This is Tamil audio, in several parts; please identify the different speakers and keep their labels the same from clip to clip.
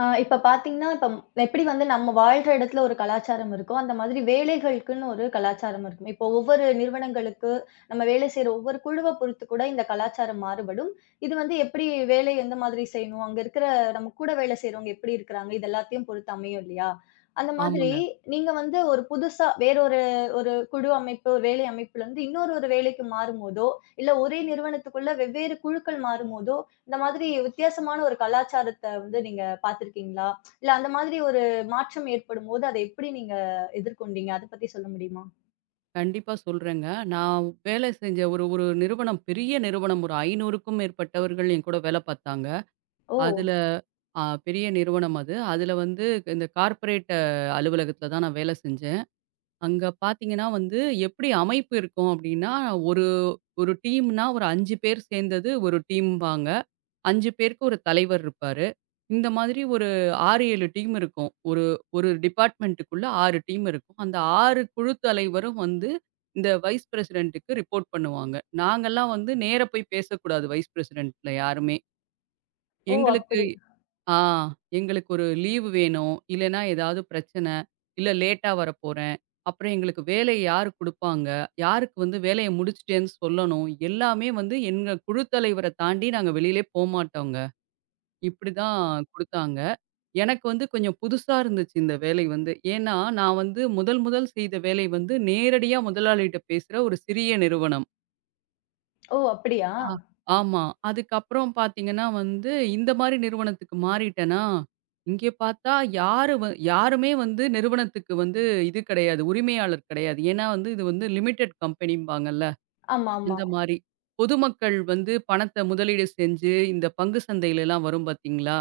Speaker 1: இப்ப பார்த்தீங்கன்னா, இப்ப எப்படி வந்து நம்ம வாழ்ற இடத்துல ஒரு கலாச்சாரம் இருக்கோ, அந்த மாதிரி வேலைகளுக்குன்னு ஒரு கலாச்சாரம் இருக்கும். இப்போ ஒவ்வொரு நிறுவனங்களுக்கு, நம்ம வேலை செய்ற ஒவ்வொரு குழுவ பொறுத்து கூட இந்த கலாச்சாரம் மாறுபடும். இது வந்து எப்படி வேலை எந்த மாதிரி செய்யணும், அங்க இருக்கிற நம்ம கூட வேலை செய்றவங்க எப்படி இருக்கிறாங்க, இது எல்லாத்தையும் பொறுத்து அமையும் இல்லையா? அந்த மாதிரி
Speaker 2: ஆமாங்க.
Speaker 1: நீங்க வந்து ஒரு புதுசா வேற ஒரு ஒரு குழு அமைப்பு, ஒரு வேலை அமைப்புலருந்து இன்னொரு வேலைக்கு மாறும்போதோ, இல்ல ஒரே நிறுவனத்துக்குள்ள வெவ்வேறு குழுக்கள் மாறும்போதோ, இந்த மாதிரி வித்தியாசமான ஒரு கலாச்சாரத்த வந்து நீங்க பார்த்திருக்கீங்களா? இல்ல அந்த மாதிரி ஒரு மாற்றம் ஏற்படும்போது, அத எப்படி நீங்க எதிர்கொண்டீங்க? அத பத்தி சொல்ல முடியுமா?
Speaker 2: கண்டிப்பா சொல்றேங்க. நான் வேலை செஞ்ச ஒரு ஒரு நிறுவனம், பெரிய நிறுவனம் ஒரு 500க்கும் மேற்பட்டவர்கள் என் கூட வேலை பார்த்தாங்க.
Speaker 1: ஓ!
Speaker 2: அதுல பெரிய நிறுவனம் அது. அதுல வந்து இந்த கார்ப்பரேட் அலுவலகத்தில தான் நான் வேலை செஞ்சேன். அங்க பார்த்தீங்கன்னா வந்து, எப்படி அமைப்பு இருக்கும் அப்படின்னா, ஒரு ஒரு டீம்னா ஒரு 5 பேர் சேர்ந்தது ஒரு டீம்பாங்க. 5 பேருக்கு ஒரு தலைவர் இருப்பாரு. இந்த மாதிரி ஒரு 6, 7 டீம் இருக்கும். ஒரு ஒரு டிபார்ட்மெண்ட்டுக்குள்ள 6 டீம் இருக்கும். அந்த 6 குழு தலைவரும் வந்து இந்த வைஸ் பிரசிடென்ட்டுக்கு ரிப்போர்ட் பண்ணுவாங்க. நாங்கலாம் வந்து நேர போய் பேசக்கூடாது வைஸ் பிரசிடென்ட்ல யாருமே.
Speaker 1: ஓ!
Speaker 2: எங்களுக்கு
Speaker 1: அப்படி.
Speaker 2: ஆ எங்களுக்கு ஒரு லீவு வேணும். இல்லன்னா ஏதாவது பிரச்சனை. இல்ல லேட்டா வரப்போறேன். அப்புறம் எங்களுக்கு வேலைய யாரு குடுப்பாங்க? யாருக்கு வந்து வேலைய முடிச்சுட்டேன்னு சொல்லணும். எல்லாமே வந்து எங்க குழு தலைவர தாண்டி நாங்க வெளியிலே போமாட்டோங்க. இப்படிதான் குடுத்தாங்க. எனக்கு வந்து கொஞ்சம் புதுசா இருந்துச்சு இந்த வேலை வந்து. ஏன்னா நான் வந்து முதல் முதல் செய்த வேலை வந்து நேரடியா முதலாளிட்ட பேசுற ஒரு சிறிய நிறுவனம்.
Speaker 1: ஓ! அப்படியா?
Speaker 2: ஆ, ஆமா. அதுக்கப்புறம் பார்த்தீங்கன்னா வந்து, இந்த மாரி நிறுவனத்துக்கு மாறிட்டேனா, இங்கே பார்த்தா யாரு வ யாருமே வந்து நிறுவனத்துக்கு வந்து இது கிடையாது. உரிமையாளர் கிடையாது. ஏன்னா வந்து இது வந்து லிமிட்டெட் கம்பெனிம்பாங்கல்ல.
Speaker 1: ஆமாமா.
Speaker 2: இந்த
Speaker 1: ஆமா.
Speaker 2: மாரி. பொதுமக்கள் வந்து பணத்த முதலீடு செஞ்சு, இந்த பங்கு சந்தையிலலாம் வரும் பார்த்தீங்களா?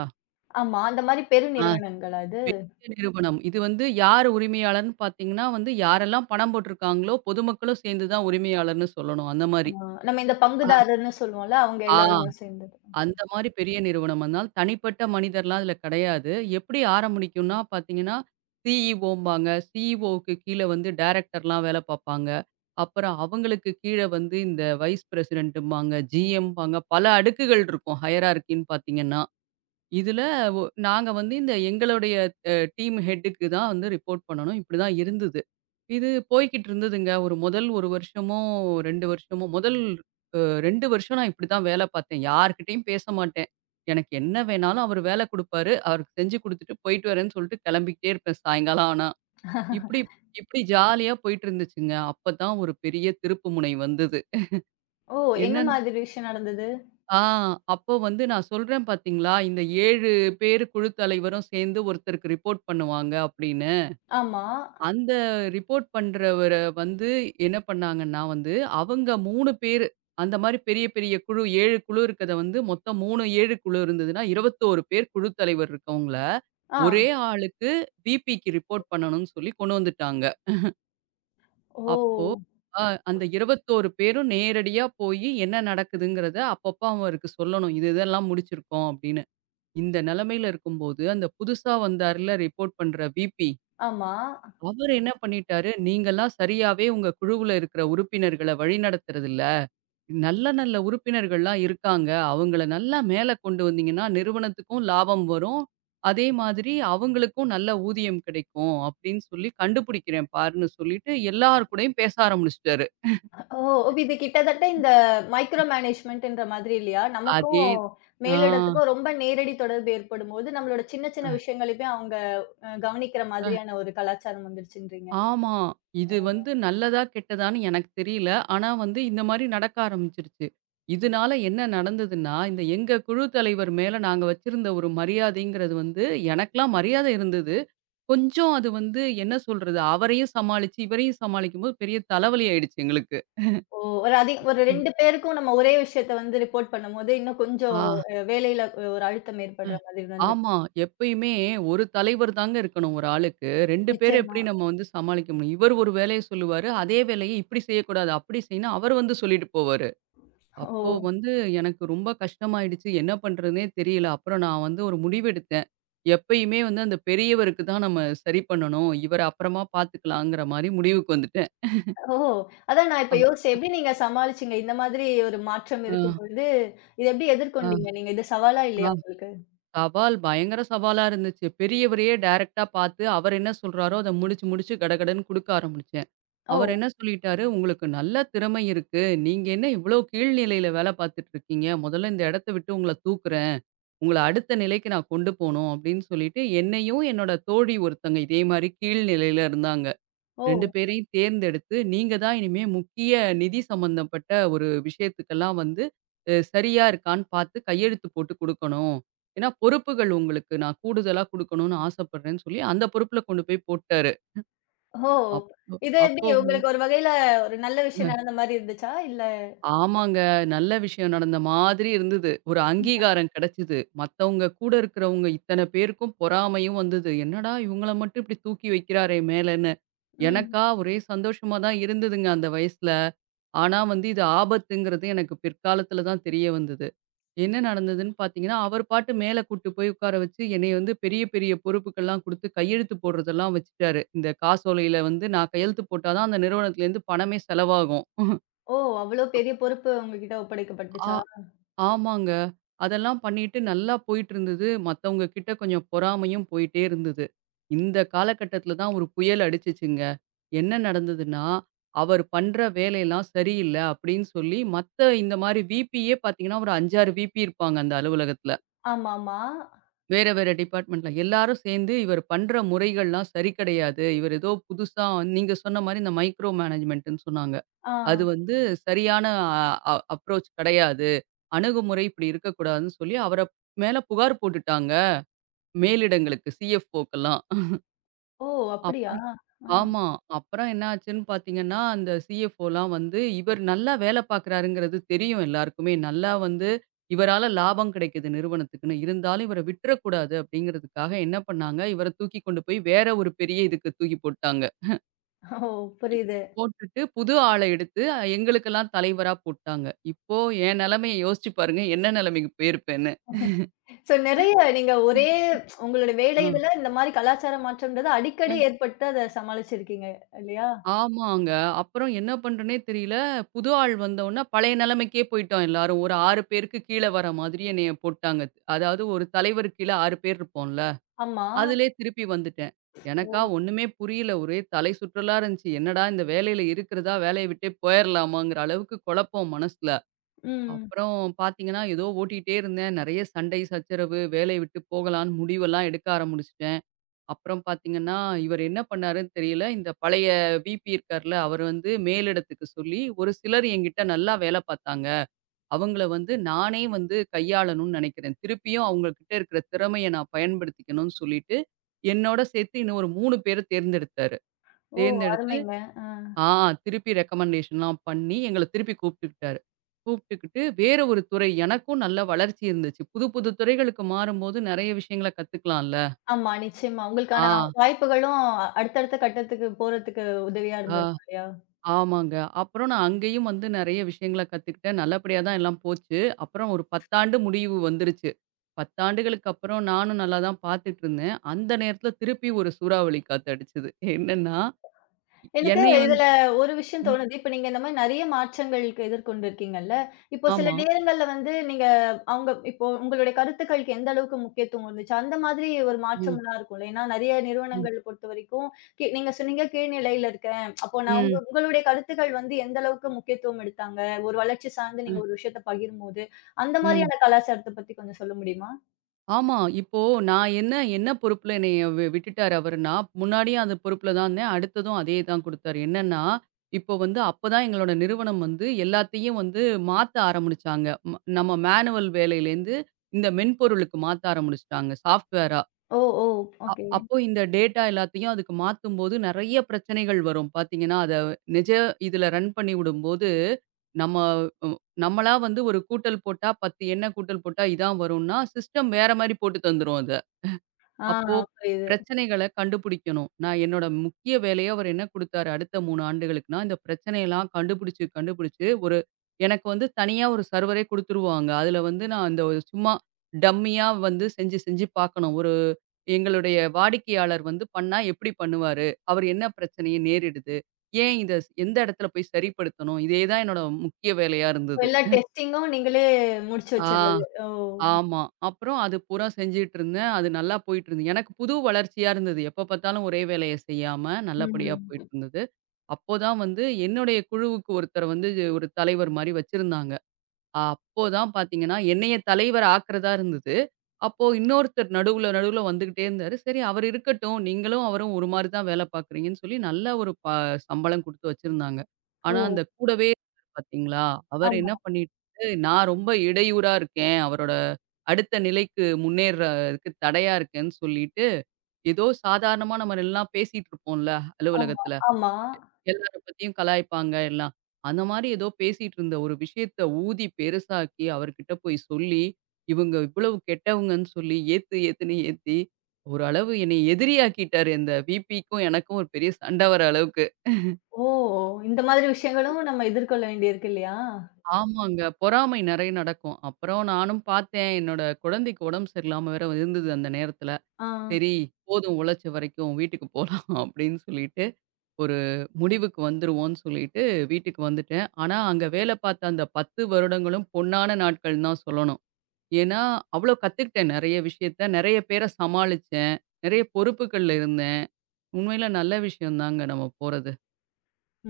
Speaker 1: ஆமா, அந்த மாரி பெரு
Speaker 2: ஆ.
Speaker 1: நிறுவனங்களா இது?
Speaker 2: இந்த நிறுவனம். இது வந்து யார் உரிமையாளர்ன்னு பார்த்தீங்கன்னா வந்து, யாரெல்லாம் பணம் போட்டிருக்காங்களோ பொதுமக்களும் சேர்ந்து தான் உரிமையாளர்ன்னு சொல்லணும். அந்த
Speaker 1: ஆ,
Speaker 2: மாரி.
Speaker 1: நம்ம இந்த
Speaker 2: ஆ,
Speaker 1: பங்குதாரர்ன்னு சொல்லுவோம்ல, அவங்க
Speaker 2: ஆ.
Speaker 1: எல்லாரும் சேர்ந்தது. ஓகே.
Speaker 2: அந்த மாரி பெரிய நிறுவனம் அதனால தனிப்பட்ட மனிதர்லாம் அதில கிடையாது. எப்படி ஆரம்பிக்கும்னா பார்த்தீங்கன்னா, சிஇஓம்பாங்க. சிஇஓவுக்கு கீழ வந்து டைரக்டர்லாம் வேல பார்ப்பாங்க. அப்புறம் அவங்களுக்கு கீழ வந்து இந்த வைஸ் பிரசிடென்ட்டும்பாங்க, ஜிஎம்பாங்க பல அடுக்குகள் இருக்கும். ஹையரார்கின்னு பார்த்தீங்கன்னா. இதுல நாங்க வந்து இந்த எங்களுடைய டீம் ஹெட்டுக்கு தான் வந்து ரிப்போர்ட் பண்ணணும். இப்படிதான் இருந்தது. இது போய்க்கிட்டு இருந்ததுங்க. ஒரு முதல் 1 வருஷமோ, 2 வருஷமோ முதல் அ 2 வருஷம் நான் இப்படிதான் வேல பார்த்தேன். யார்கிட்டயும் பேச மாட்டேன். எனக்கு என்ன வேணாலும் அவரு வேல குடுப்பாரு. அவருக்கு செஞ்சு குடுத்துட்டு போயிட்டு வரேன்னு சொல்லிட்டு கிளம்பிக்கிட்டே இருப்பேன் சாயங்காலம் ஆனா. இப்படி இப்படி ஜாலியா போயிட்டு இருந்துச்சுங்க. அப்பதான் ஒரு பெரிய திருப்பு முனை வந்தது.
Speaker 1: ஓ! என்ன
Speaker 2: என்னன்னா
Speaker 1: மாதிரி விஷயம் நடந்தது?
Speaker 2: ஆ அப்போ வந்து நான் சொல்றேன் பார்த்தீங்களா, இந்த 7 பேரு குழு தலைவரும் சேர்ந்து ஒருத்தருக்கு ரிப்போர்ட் பண்ணுவாங்க அப்படின்னு.
Speaker 1: ஆமா.
Speaker 2: அந்த ரிப்போர்ட் பண்றவர வந்து என்ன பண்ணாங்கன்னா வந்து, அவங்க 3 பேரு அந்த மாரி பெரிய பெரிய குழு 7 குழு இருக்கிறத வந்து மொத்தம் 3 7 குழு இருந்ததுன்னா 21 பேர் குழு தலைவர் இருக்கவங்கள, ஒரே
Speaker 1: ஆ.
Speaker 2: ஆளுக்கு விபிக்கு ரிப்போர்ட் பண்ணணும்னு சொல்லி கொண்டு வந்துட்டாங்க.
Speaker 1: ஓ!
Speaker 2: அப்போ அ அந்த 21 பேரும் நேரடியா போயி என்ன நடக்குதுங்கிறத அப்பப்போ அவருக்கு சொல்லணும். இது இதெல்லாம் முடிச்சிருக்கோம் அப்படின்னு. இந்த நிலைமையில இருக்கும்போது, அந்த புதுசா வந்தார்ல ரிப்போர்ட் பண்ற விபி.
Speaker 1: ஆமா.
Speaker 2: அவரு என்ன பண்ணிட்டாரு, நீங்கலாம் சரியாவே உங்க குழுவுல இருக்கிற உறுப்பினர்கள வழிநடத்துறதில்ல. நல்ல நல்ல உறுப்பினர்கள்லாம் இருக்காங்க. அவங்கள நல்லா மேல கொண்டு வந்தீங்கன்னா, நிறுவனத்துக்கும் லாபம் வரும். அதே மாதிரி அவங்களுக்கும் நல்ல ஊதியம் கிடைக்கும். அப்டின்னு சொல்லி கண்டுபிடிக்கிறேன் பாருன்னு சொல்லிட்டு, எல்லார் கூடயும் பேச ஆரம்பிச்சுட்டாரு.
Speaker 1: ஓ! இது கிட்டத்தட்ட இந்த மைக்ரோ மேனேஜ்மென்ட்ன்ற மாதிரி இல்லையா? நமக்கும்
Speaker 2: அதே ஆ.
Speaker 1: மேலிடத்துக்கும் ரொம்ப நேரடி தொடர்பு ஏற்படும்போது, நம்மளோட சின்ன சின்ன விஷயங்களையுமே அவங்க கவனிக்கிற மாதிரியான ஒரு கலாச்சாரம் வந்துருச்சுன்றீங்க.
Speaker 2: ஆமா. இது
Speaker 1: ஓ!
Speaker 2: வந்து நல்லதா, கெட்டதான்னு எனக்கு தெரியல. ஆனா வந்து இந்த மாரி நடக்க ஆரம்பிச்சுருச்சு. இதனால என்ன நடந்ததுன்னா, இந்த எங்க குழு தலைவர் மேல நாங்க வச்சிருந்த ஒரு மரியாதைங்கிறது வந்து எனக்கெல்லாம் மரியாதை இருந்தது. கொஞ்சம் அது வந்து என்ன சொல்றது, அவரையும் சமாளிச்சு, இவரையும் சமாளிக்கும்போது பெரிய தலைவலி ஆயிடுச்சு எங்களுக்கு.
Speaker 1: ஓ! ஒரு ஒரு
Speaker 2: ம்.
Speaker 1: 2 பேருக்கும் நம்ம ஒரே விஷயத்த வந்து ரிப்போர்ட் பண்ணும்போது, இன்னும் கொஞ்சம்
Speaker 2: ஆ.
Speaker 1: வேலையில ஒரு அழுத்தம்
Speaker 2: அ.
Speaker 1: ஏற்படுற மாதிரி வந்து
Speaker 2: ஆமா. எப்பயுமே ஒரு தலைவர் தாங்க இருக்கணும் ஒரு ஆளுக்கு. 2 பேர
Speaker 1: நிச்சயமா.
Speaker 2: எப்படி நம்ம வந்து சமாளிக்க முடியும்? இவர் ஒரு வேலைய சொல்லுவாரு. அதே வேலைய இப்படி செய்யக்கூடாது, அப்படி செய்யணும் அவர் வந்து சொல்லிட்டு போவாரு.
Speaker 1: ஓ!
Speaker 2: அப்போ வந்து எனக்கு ரொம்ப கஷ்டமாயிடுச்சு. என்ன பண்றதுன்னே தெரியல. அப்புறம் நான் வந்து ஒரு முடிவெடுத்தேன். எப்பயுமே வந்து அந்த பெரியவருக்கு தான் நம்ம சரி பண்ணணும். இவர அப்புறமா பார்த்துக்கலாங்கிற மாரி முடிவுக்கு வந்துட்டேன்.
Speaker 1: ஓ! அதான் நான் இப்ப
Speaker 2: அ
Speaker 1: யோசிச்சேன். எப்படி நீங்க சமாளிச்சீங்க? இந்த மாதிரி ஒரு மாற்றம்
Speaker 2: ஆ
Speaker 1: இருக்கும் பொழுது, இத எப்படி எதிர்கொண்டீங்க?
Speaker 2: ஆ
Speaker 1: நீங்க இது சவாலா
Speaker 2: ஆ
Speaker 1: இல்லையா உங்களுக்கு?
Speaker 2: சவால் பயங்கர சவாலா இருந்துச்சு. பெரியவரையே டைரக்ட்டா பார்த்து அவர் என்ன சொல்றாரோ அத முடிச்சு, முடிச்சு கடகடன்னு குடுக்க ஆரம்பிச்சேன். அவர்
Speaker 1: ஓ!
Speaker 2: என்ன சொல்லிட்டாரு, "உங்களுக்கு நல்ல திறமை இருக்கு. நீங்க என்ன இவ்ளோ கீழ்நிலையில வேல பார்த்துட்டு இருக்கீங்க? முதல்ல இந்த இடத்த விட்டு உங்கள தூக்குறேன்." உங்கள அடுத்த நிலைக்கு நான் கொண்டு போணும் அப்படின்னு சொல்லிட்டு, என்னையும் என்னோட தோழி ஒருத்தங்க இதே மாரி கீழ் நிலையில இருந்தாங்க. 2
Speaker 1: ஓ!
Speaker 2: பேரையும் தேர்ந்தெடுத்து, நீங்க தான் இனிமே முக்கிய நிதி சம்மந்தப்பட்ட ஒரு விஷயத்துக்கெல்லாம் வந்து சரியா இருக்கான்னு பார்த்து கையெழுத்து போட்டு குடுக்கணும். ஏன்னா பொறுப்புகள் உங்களுக்கு நான் கூடுதலா குடுக்கணும்னு ஆசைப்படுறேன்னு சொல்லி, அந்த பொறுப்புல கொண்டு போய் போட்டாரு.
Speaker 1: ஓ!
Speaker 2: அப்போ
Speaker 1: இது எப்படி
Speaker 2: அப்போ
Speaker 1: உங்களுக்கு ஒரு வகையில ஒரு நல்ல விஷயம் நடந்த மாரி இருந்துச்சா? இல்ல
Speaker 2: ஆமாங்க. நல்ல விஷயம் நடந்த மாதிரி இருந்தது. ஒரு
Speaker 1: ம்.
Speaker 2: அங்கீகாரம் கிடைச்சது. மத்தவங்க கூட இருக்கிறவங்க இத்தன பேருக்கும் பொறாமையும் வந்தது. என்னடா இவங்கள மட்டும் இப்படி தூக்கி வைக்கிறாரே மேலன்னு.
Speaker 1: ம்.
Speaker 2: எனக்கா ஒரே சந்தோஷமா தான் இருந்ததுங்க அந்த வயசுல. ஆனா வந்து இது ஆபத்துங்கிறது எனக்கு பிற்காலத்துல தான் தெரிய வந்தது. என்ன நடந்ததுன்னு பார்த்தீங்கன்னா, அவர் பாட்டு மேல கூட்டு போய் உட்கார வச்சு என்னைய வந்து பெரிய பெரிய பொறுப்புக்கெல்லாம் குடுத்து கையெழுத்து போடுறதெல்லாம் வச்சுட்டாரு. இந்த காசோலையில வந்து நான் கையெழுத்து போட்டா தான் அந்த நிறுவனத்திலேருந்து பணமே செலவாகும்.
Speaker 1: ஓ! அவ்ளோ பெரிய பொறுப்பு உங்ககிட்ட
Speaker 2: ஆ.
Speaker 1: ஒப்படைக்கப்பட்டுச்சா?
Speaker 2: ஆமாங்க. அதெல்லாம் பண்ணிட்டு நல்லா போயிட்டு இருந்தது. மத்தவங்க கிட்ட கொஞ்சம் பொறாமையும் போயிட்டே இருந்தது. இந்த காலகட்டத்தில தான் ஒரு புயல் அடிச்சுச்சுங்க. என்ன நடந்ததுன்னா, அவர் பண்ற வேலையெல்லாம் சரியில்ல அப்படின்னு சொல்லி, மத்த இந்த மாரி விபியே பார்த்தீங்கன்னா, ஒரு 5, 6 விபி இருப்பாங்க அந்த அலுவலகத்தில.
Speaker 1: ஆமாமா.
Speaker 2: வேற வேற டிபார்ட்மெண்ட்ல. எல்லாரும் சேர்ந்து இவர் பண்ற முறைகள்லாம் சரி கிடையாது. இவர் ஏதோ புதுசா நீங்க சொன்ன மாரி இந்த மைக்ரோ மேனேஜ்மென்ட்ன்னு சொன்னாங்க.
Speaker 1: ஆ.
Speaker 2: அது வந்து சரியான அ அ அப்ரோச் கிடையாது. அணுகுமுறை இப்படி இருக்கக்கூடாதுன்னு சொல்லி அவர மேல புகார் போட்டுட்டாங்க. மேலிடங்களுக்கு சிஎஃப்ஓக்கெல்லாம்.
Speaker 1: ஓ! அப்படியா?
Speaker 2: அப்புறம்
Speaker 1: ஆ.
Speaker 2: ஆமா. அப்புறம் என்ன ஆச்சுன்னு பார்த்தீங்கன்னா, அந்த சிஎஃப்ஓலாம் வந்து இவர் நல்லா வேலை பார்க்குறாருங்கிறது தெரியும் எல்லாருக்குமே. நல்லா வந்து இவரால லாபம் கிடைக்குது நிறுவனத்துக்குன்னு. இருந்தாலும் இவர விட்டுறக்கூடாது அப்படிங்கிறதுக்காக என்ன பண்ணாங்க, இவர தூக்கி கொண்டு போய் வேற ஒரு பெரிய இதுக்கு தூக்கி போட்டாங்க.
Speaker 1: ஓ! புரியுது.
Speaker 2: போட்டுட்டு புது ஆள எடுத்து எங்களுக்கெல்லாம் தலைவரா போட்டாங்க. இப்போ என் நிலைமைய யோசிச்சு பாருங்க, என்ன நிலைமைக்கு போயிருப்பேன்னு.
Speaker 1: ஸோ நெறைய நீங்க ஒரே உங்களோட வேலை
Speaker 2: ஆ.
Speaker 1: இதுல இந்த மாரி கலாச்சார மாற்றம்ன்றது அடிக்கடி ஏற்பட்டு அத சமாளிச்சிருக்கீங்க இல்லையா?
Speaker 2: ஆமாங்க. அப்புறம் என்ன பண்றதுன்னே தெரியல. புது ஆள் வந்தோன்ன பழைய நிலைமைக்கே போயிட்டோம் எல்லாரும். ஒரு 6 பேருக்கு கீழ வர மாதிரி என்னைய போட்டாங்க. அதாவது ஒரு தலைவருக்கு கீழ 6 பேர் இருப்போம்ல.
Speaker 1: ஆமா.
Speaker 2: அதிலயே திருப்பி வந்துட்டேன். எனக்கா
Speaker 1: ஓ!
Speaker 2: ஒண்ணுமே புரியல. ஒரே தலை சுற்றலா இருந்துச்சு. என்னடா இந்த வேலையில இருக்கிறதா வேலைய விட்டே போயிரலாமாங்கிற அளவுக்கு குழப்பம் மனசுல.
Speaker 1: ம்.
Speaker 2: அப்புறம் பார்த்தீங்கன்னா, ஏதோ ஓட்டிட்டே இருந்தேன். நெறைய சண்டை, சச்சரவு, வேலைய விட்டு போகலான்னு முடிவெல்லாம் எடுக்க ஆரம்பிச்சுட்டேன். அப்புறம் பார்த்தீங்கன்னா, இவரு என்ன பண்ணாருன்னு தெரியல. இந்த பழைய விபி இருக்கார்ல, அவரு வந்து மேலிடத்துக்கு சொல்லி, ஒரு சிலர் என்கிட்ட நல்லா வேல பார்த்தாங்க. அவங்கள வந்து நானே வந்து கையாளணும்னு நெனைக்கிறேன். திருப்பியும் அவங்க கிட்ட இருக்கிற திறமைய நான் பயன்படுத்திக்கணும்னு சொல்லிட்டு, என்னோட சேர்த்து இன்னும் ஒரு 3 பேர தேர்ந்தெடுத்தாரு.
Speaker 1: ஓ!
Speaker 2: தேர்ந்தெடுத்து
Speaker 1: அருமைங்க. ஆ.
Speaker 2: ஆ திருப்பி ரெக்கமெண்டேஷன்லாம் பண்ணி, எங்கள திருப்பி கூப்பிட்டுக்கிட்டாரு. கூப்பிட்டுக்கிட்டு வேற ஒரு துறை எனக்கும் நல்ல வளர்ச்சி இருந்துச்சு. புது புது துறைகளுக்கு மாறும்போது நெறைய விஷயங்கள கத்துக்கலாம்ல.
Speaker 1: ஆமா, நிச்சயமா. உங்களுக்கான
Speaker 2: ஆ,
Speaker 1: வாய்ப்புகளும் அடுத்தடுத்த கட்டத்துக்கு போறதுக்கு உதவியா
Speaker 2: ஆ.
Speaker 1: இருந்திருக்கும் இல்லையா?
Speaker 2: ஆமாங்க. அப்புறம் நான் அங்கேயும் வந்து நெறைய விஷயங்கள கத்துக்கிட்டேன். நல்லபடியா தான் எல்லாம் போச்சு. அப்புறம் ஒரு 10 ஆண்டு முடிவு வந்துருச்சு. 10 ஆண்டுகளுக்கு அப்புறம் நானும் நல்லா தான் பார்த்துட்டுருந்தேன். அந்த நேரத்தில திருப்பி ஒரு சூறாவளி காத்து அடிச்சது. என்னன்னா,
Speaker 1: எனக்கு
Speaker 2: என்னைய வந்து
Speaker 1: இதுல ஒரு விஷயம்
Speaker 2: ம்.
Speaker 1: தோணுது. இப்ப நீங்க இந்த மாரி நெறைய மாற்றங்களுக்கு எதிர்கொண்டிருக்கீங்கல்ல. இப்போ சில
Speaker 2: ஆமா.
Speaker 1: நேரங்கள்ல வந்து நீங்க அவங்க இப்போ உங்களுடைய கருத்துக்களுக்கு எந்த அளவுக்கு முக்கியத்துவம் இருந்துச்சு? அந்த மாதிரி ஒரு
Speaker 2: ம்.
Speaker 1: மாற்றம்லாம் இருக்கும்ல. ஏன்னா நெறைய
Speaker 2: ம்.
Speaker 1: நிறுவனங்கள் பொறுத்தவரைக்கும் நீங்க சொன்னீங்க கீழ் நிலையில இருக்கேன். அப்போ நான் உங்க
Speaker 2: ம்.
Speaker 1: உங்களுடைய கருத்துக்கள் வந்து எந்த அளவுக்கு முக்கியத்துவம் எடுத்தாங்க? ஒரு வளர்ச்சி சார்ந்து
Speaker 2: அ.
Speaker 1: நீங்க ஒரு விஷயத்த பகிரும்போது, அந்த
Speaker 2: ம்.
Speaker 1: மாரியான கலாச்சாரத்த பத்தி கொஞ்சம் சொல்ல முடியுமா?
Speaker 2: ஆமா. இப்போ நான் என்ன என்ன பொறுப்புல என்னைய வி விட்டுட்டாரு அவருன்னா, முன்னாடியும் அந்த பொறுப்புல தான் இருந்தேன். அடுத்ததும் அதே தான் குடுத்தாரு. என்னன்னா, இப்போ வந்து அப்பதான் எங்களோட நிறுவனம் வந்து எல்லாத்தையும் வந்து மாத்த ஆரம்பிச்சாங்க. நம்ம மேனுவல் வேலையிலேருந்து இந்த மென்பொருளுக்கு மாத்த ஆரம்பிச்சுட்டாங்க. சாஃப்ட்வேரா.
Speaker 1: ஓ! ஓ! ஓகே.
Speaker 2: அப்போ இந்த டேட்டா எல்லாத்தையும் அதுக்கு மாத்தும்போது நெறைய பிரச்சனைகள் வரும் பார்த்தீங்கன்னா, அத நிஜ இதுல ரன் பண்ணி விடும்போது, நம்ம உ நம்மளா வந்து ஒரு கூட்டல் போட்டா 10 எண்ண கூட்டல் போட்டா இதான் வரும்னா, சிஸ்டம் வேற மாரி போட்டு தந்துரும் அது.
Speaker 1: ஆ
Speaker 2: அப்போ
Speaker 1: புரியுது.
Speaker 2: பிரச்சனைகள கண்டுபிடிக்கணும். நான் என்னோட முக்கிய வேலையா அவரு என்ன குடுத்தாரு அடுத்த 3 ஆண்டுகளுக்குன்னா, இந்த பிரச்சனையெல்லாம் கண்டுபிடிச்சு, கண்டுபிடிச்சு எனக்கு வந்து தனியா ஒரு சர்வரே குடுத்துருவாங்க. அதுல வந்து நான் அந்த ஒரு சும்மா டம்மியா வந்து செஞ்சு, செஞ்சு பார்க்கணும். ஒரு எங்களுடைய வாடிக்கையாளர் வந்து பண்ணா எப்படி பண்ணுவாரு? அவர் என்ன பிரச்சனைய நேரிடுது? ஏன் இத எந்த இடத்துல போய் சரிப்படுத்தணும்? இதே தான் என்னோட முக்கிய வேலையா இருந்தது.
Speaker 1: எல்லா டெஸ்டிங்கும் நீங்களே முடிச்சு
Speaker 2: ஆ.
Speaker 1: வச்சுர்றது. ஓ!
Speaker 2: ஆமா. அப்புறம் அது பூரா செஞ்சுட்டு இருந்தேன். அது நல்லா போயிட்டு இருந்தது. எனக்கு புது வளர்ச்சியா இருந்தது. எப்ப பார்த்தாலும் ஒரே வேலைய செய்யாம நல்லபடியா
Speaker 1: ம்.
Speaker 2: போயிட்டு இருந்தது. அப்போதான் வந்து என்னுடைய குழுவுக்கு ஒருத்தர் வந்து ஒரு தலைவர் மாரி வச்சிருந்தாங்க. அப்போதான் பார்த்தீங்கன்னா, என்னைய தலைவர் ஆக்குறதா இருந்தது. அப்போ இன்னொருத்தர் நடுவுல வந்துகிட்டே இருந்தாரு. சரி அவரு இருக்கட்டும். நீங்களும் அவரும் ஒரு மாரி தான் வேல பார்க்குறீங்கன்னு சொல்லி நல்ல ஒரு ப சம்பளம் குடுத்து வச்சிருந்தாங்க.
Speaker 1: ஓ!
Speaker 2: ஆனா, அந்த கூடவே இருக்காரு பார்த்தீங்களா, அவர்
Speaker 1: ஆமா,
Speaker 2: என்ன பண்ணிட்டாரு, நான் ரொம்ப இடையூறா இருக்கேன். அவரோட அடுத்த நிலைக்கு முன்னேறதுக்கு தடையா இருக்கேன்னு சொல்லிட்டு, ஏதோ சாதாரணமா நம்ம எல்லாம் பேசிட்டு இருப்போம்ல
Speaker 1: ஆமா,
Speaker 2: அலுவலகத்துல.
Speaker 1: ஆமா.
Speaker 2: எல்லார பத்தியும் கலாய்ப்பாங்க எல்லாம். அந்த மாரி ஏதோ பேசிட்டு இருந்த ஒரு விஷயத்த ஊதி பெருசாக்கி அவர்கிட்ட போய் சொல்லி, இவங்க இவ்வளவு கெட்டவங்கன்னு சொல்லி ஏத்து ஏத்துன்னு ஏத்தி, ஓரளவு என்னைய எதிரியாக்கிட்டாரு. இந்த விபிக்கும் எனக்கும் ஒரு பெரிய சண்டை வர அளவுக்கு.
Speaker 1: ஓ! இந்த மாதிரி விஷயங்களும் நம்ம எதிர்கொள்ள வேண்டியிருக்கு இல்லையா?
Speaker 2: ஆமாங்க. பொறாமை நெறைய நடக்கும். அப்புறம் நானும் பார்த்தேன். என்னோட குழந்தைக்கு உடம்பு சரியில்லாம வேற இருந்தது அந்த நேரத்துல.
Speaker 1: ஆ.
Speaker 2: சரி போதும் உழைச்ச வரைக்கும் வீட்டுக்கு போலாம் அப்படின்னு சொல்லிட்டு ஒரு முடிவுக்கு வந்துருவோம்ன்னு சொல்லிட்டு வீட்டுக்கு வந்துட்டேன். ஆனா, அங்க வேலை பார்த்த அந்த 10 வருடங்களும் பொன்னான நாட்கள்ன்னு தான் சொல்லணும். ஏன்னா, அவ்ளோ கத்துக்கிட்டேன் நெறைய விஷயத்த. நெறைய பேர சமாளிச்சேன். நெறைய பொறுப்புகள்ல இருந்தேன். உண்மையில நல்ல விஷயம் தாங்க நம்ம போறது.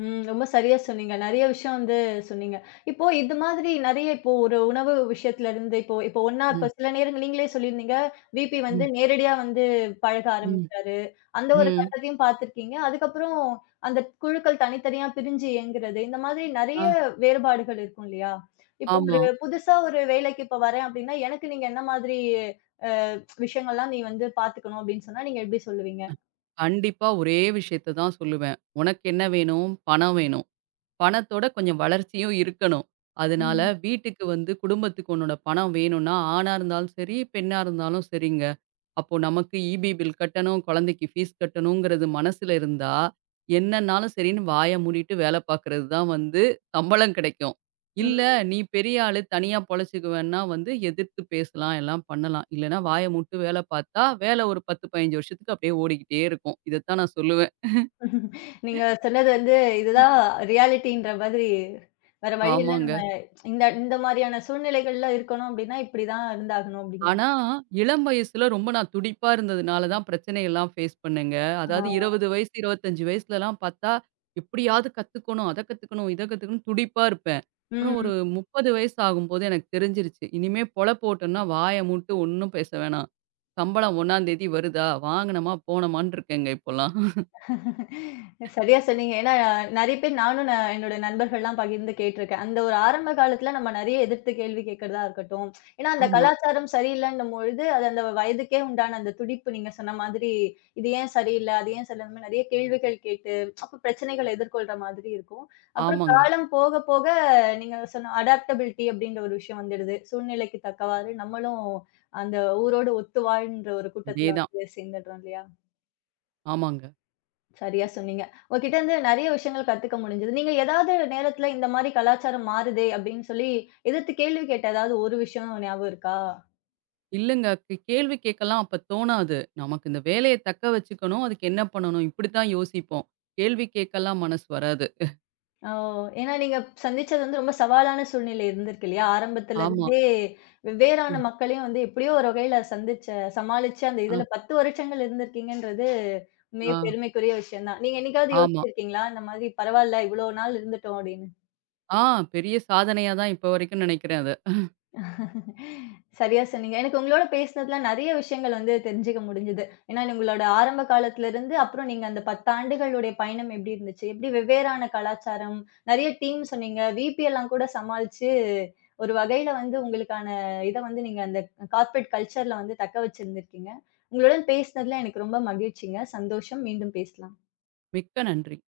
Speaker 1: ம். ரொம்ப சரியா சொன்னீங்க. நெறைய விஷயம் வந்து சொன்னீங்க. இப்போ இது மாதிரி நெறைய இப்போ ஒரு உணவு விஷயத்துல இருந்து இப்போ இப்போ ஒண்ணா இப்ப
Speaker 2: ம்.
Speaker 1: சில நேரங்கள் நீங்களே சொல்லியிருந்தீங்க. விபி வந்து
Speaker 2: ம்.
Speaker 1: நேரடியா வந்து பழக
Speaker 2: ம்.
Speaker 1: ஆரம்பிச்சாரு. அந்த ஒரு
Speaker 2: ம்.
Speaker 1: கட்டத்தையும் பார்த்திருக்கீங்க. அதுக்கப்புறம் அந்த குழுக்கள் தனித்தனியா பிரிஞ்சு இயங்குறது. இந்த மாதிரி நெறைய
Speaker 2: ஆ.
Speaker 1: வேறுபாடுகள் இருக்கும் இல்லையா? இப்போ ஒரு
Speaker 2: ஆமா.
Speaker 1: புதுசா ஒரு வேலைக்கு இப்ப வரேன் அப்டின்னா, எனக்கு நீங்க என்ன மாதிரி அ விஷயங்கள்லாம் நீ வந்து பார்த்துக்கணும் அப்டின்னு சொன்னா, நீங்க எப்டி சொல்லுவீங்க?
Speaker 2: கண்டிப்பா ஒரே விஷயத்த தான் சொல்லுவேன். உனக்கு என்ன வேணும்? பணம் வேணும். பணத்தோட கொஞ்சம் வளர்ச்சியும் இருக்கணும். அதனால
Speaker 1: ம்.
Speaker 2: வீட்டுக்கு வந்து குடும்பத்துக்கு உன்னோட பணம் வேணும்னா, ஆணா இருந்தாலும் சரி, பெண்ணா இருந்தாலும் சரிங்க. அப்போ நமக்கு ஈபி பில் கட்டணும், குழந்தைக்கு ஃபீஸ் கட்டணுங்கிறது மனசுல இருந்தா, என்னன்னாலும் சரின்னு வாய மூடிட்டு வேல பார்க்கறது தான் வந்து சம்பளம் கிடைக்கும். இல்ல
Speaker 1: ம்.
Speaker 2: நீ பெரிய ஆளு தனியா பொழைச்சுக்குவேன்னா வந்து எதிர்த்து பேசலாம், எல்லாம் பண்ணலாம். இல்லன்னா வாய மூட்டு வேல பார்த்தா, வேல ஒரு 10, 15 வருஷத்துக்கு அப்படியே ஓடிக்கிட்டே இருக்கும். இதத்தான் நான் சொல்லுவேன்.
Speaker 1: நீங்க சொன்னது வந்து, இதுதான் ரியாலிட்டின்ற மாதிரி, வேற வழி இல்ல.
Speaker 2: ஆமாங்க.
Speaker 1: நம்ம இந்த இந்த மாரியான சூழ்நிலைகள்ல இருக்கணும் அப்டின்னா, இப்டிதான் இருந்தாகணும் அப்டிங்கிற
Speaker 2: ஆனா, இளம் வயசுல ரொம்ப நான் துடிப்பா இருந்ததுனால தான் பிரச்சனையெல்லாம் ஃபேஸ் பண்ணேங்க. அதாவது
Speaker 1: ஆ.
Speaker 2: 20 வயசு, 25 வயசுலலாம் பார்த்தா, எப்படியாவது கத்துக்கணும், அத கத்துக்கணும், இத கத்துக்கணும்னு துடிப்பா இருப்பேன். அப்புறம்
Speaker 1: ம்.
Speaker 2: ஒரு 30 வயசு ஆகும்போது எனக்கு தெரிஞ்சிருச்சு. இனிமே பொழப்பு ஓட்டணும்னா வாய மூட்டு ஒண்ணும் பேச வேணாம். சம்பளம் 1 தேதி வருதா? வாங்குனோமா, போனோமான்னு இருக்கேங்க இப்போலாம்.
Speaker 1: சரியா சொன்னீங்க. ஏன்னா, நெறைய பேர் நானும் என்னோட நண்பர்கள்லாம் பகிர்ந்து கேட்டுருக்கேன். அந்த ஒரு ஆரம்ப காலத்துல நம்ம நெறைய எதிர்த்து கேள்வி கேட்கிறதா இருக்கட்டும். ஏன்னா, அந்த
Speaker 2: ஆமா.
Speaker 1: கலாச்சாரம் சரியில்லன்னும் பொழுது, அது அந்த வயதுக்கே உண்டான அந்த துடிப்பு நீங்க சொன்ன மாதிரி, இது ஏன் சரியில்ல? அது ஏன் சரியில்ல? அந்த மாரி நெறைய கேள்விகள் கேட்டு, அப்ப பிரச்சனைகள எதிர்கொள்ற மாதிரி இருக்கும். அப்புறம்
Speaker 2: ஆமாங்க.
Speaker 1: காலம் போக போக நீங்க சொன்ன அடாப்டபிலிட்டி அப்படின்ற ஒரு விஷயம் வந்துடுது. சூழ்நிலைக்கு தக்கவாறு நம்மளும் அந்த ஊரோடு ஒத்து வாழ்ன்ற ஒரு கூட்டத்துல
Speaker 2: அதேதான்.
Speaker 1: வந்து சேர்ந்துடுறோம் இல்லையா?
Speaker 2: ஆமாங்க.
Speaker 1: சரியா சொன்னீங்க. உங்ககிட்ட இருந்து நெறைய விஷயங்கள் கத்துக்க முடிஞ்சது. நீங்க ஏதாவது நேரத்துல இந்த மாரி கலாச்சாரம் மாறுதே அப்படின்னு சொல்லி, எதிர்த்து கேள்வி கேட்ட ஏதாவது ஒரு விஷயம் ஞாபகம் இருக்கா?
Speaker 2: இல்லங்க. கேள்வி கேட்கலாம் அப்ப தோணாது. நமக்கு இந்த வேலைய தக்க வச்சுக்கணும். அதுக்கு என்ன பண்ணணும்? இப்படித்தான் யோசிப்போம். கேள்வி கேட்கலாம் மனசு வராது.
Speaker 1: ஓ! ஏன்னா நீங்க சந்திச்சது வந்து ரொம்ப சவாலான சூழ்நிலை இருந்திருக்கு இல்லையா? ஆரம்பத்துல
Speaker 2: ஆமா.
Speaker 1: இருந்தே
Speaker 2: அ,
Speaker 1: வெவ்வேறான மக்களையும் வந்து எப்படியோ ஒரு வகையில சந்திச்ச சமாளிச்சு அந்த
Speaker 2: அ,
Speaker 1: இதுல 10 வருஷங்கள் இருந்திருக்கீங்கன்றது உண்மையே
Speaker 2: ஆ,
Speaker 1: பெருமைக்குரிய விஷயம் தான். நீங்க என்னைக்காவது
Speaker 2: ஆமா.
Speaker 1: யோசிச்சிருக்கீங்களா? இந்த மாதிரி பரவால்ல இவ்வளோ நாள் இருந்துட்டோம் அப்படின்னு?
Speaker 2: ஆ பெரிய சாதனையா தான் இப்ப வரைக்கும் நினைக்கிறேன் அத.
Speaker 1: சரியா சொன்னீங்க. எனக்கு உங்களோட பேசினதுல நெறைய விஷயங்கள் வந்து தெரிஞ்சுக்க முடிஞ்சது. ஏன்னா, உங்களோட ஆரம்ப காலத்திலருந்து அப்புறம் நீங்க அந்த 10 ஆண்டுகளுடைய பயணம் எப்படி இருந்துச்சு? எப்படி வெவ்வேறான கலாச்சாரம், நெறைய டீம் சொன்னீங்க. விபி எல்லாம் கூட சமாளிச்சு, ஒரு வகையில வந்து உங்களுக்கான இத வந்து நீங்க அந்த கார்ப்பரேட் கல்ச்சர்ல வந்து தக்க வச்சிருந்திருக்கீங்க. உங்களுடன் பேசினதுல எனக்கு ரொம்ப மகிழ்ச்சிங்க. சந்தோஷம். மீண்டும் பேசலாம்.
Speaker 2: மிக்க நன்றி.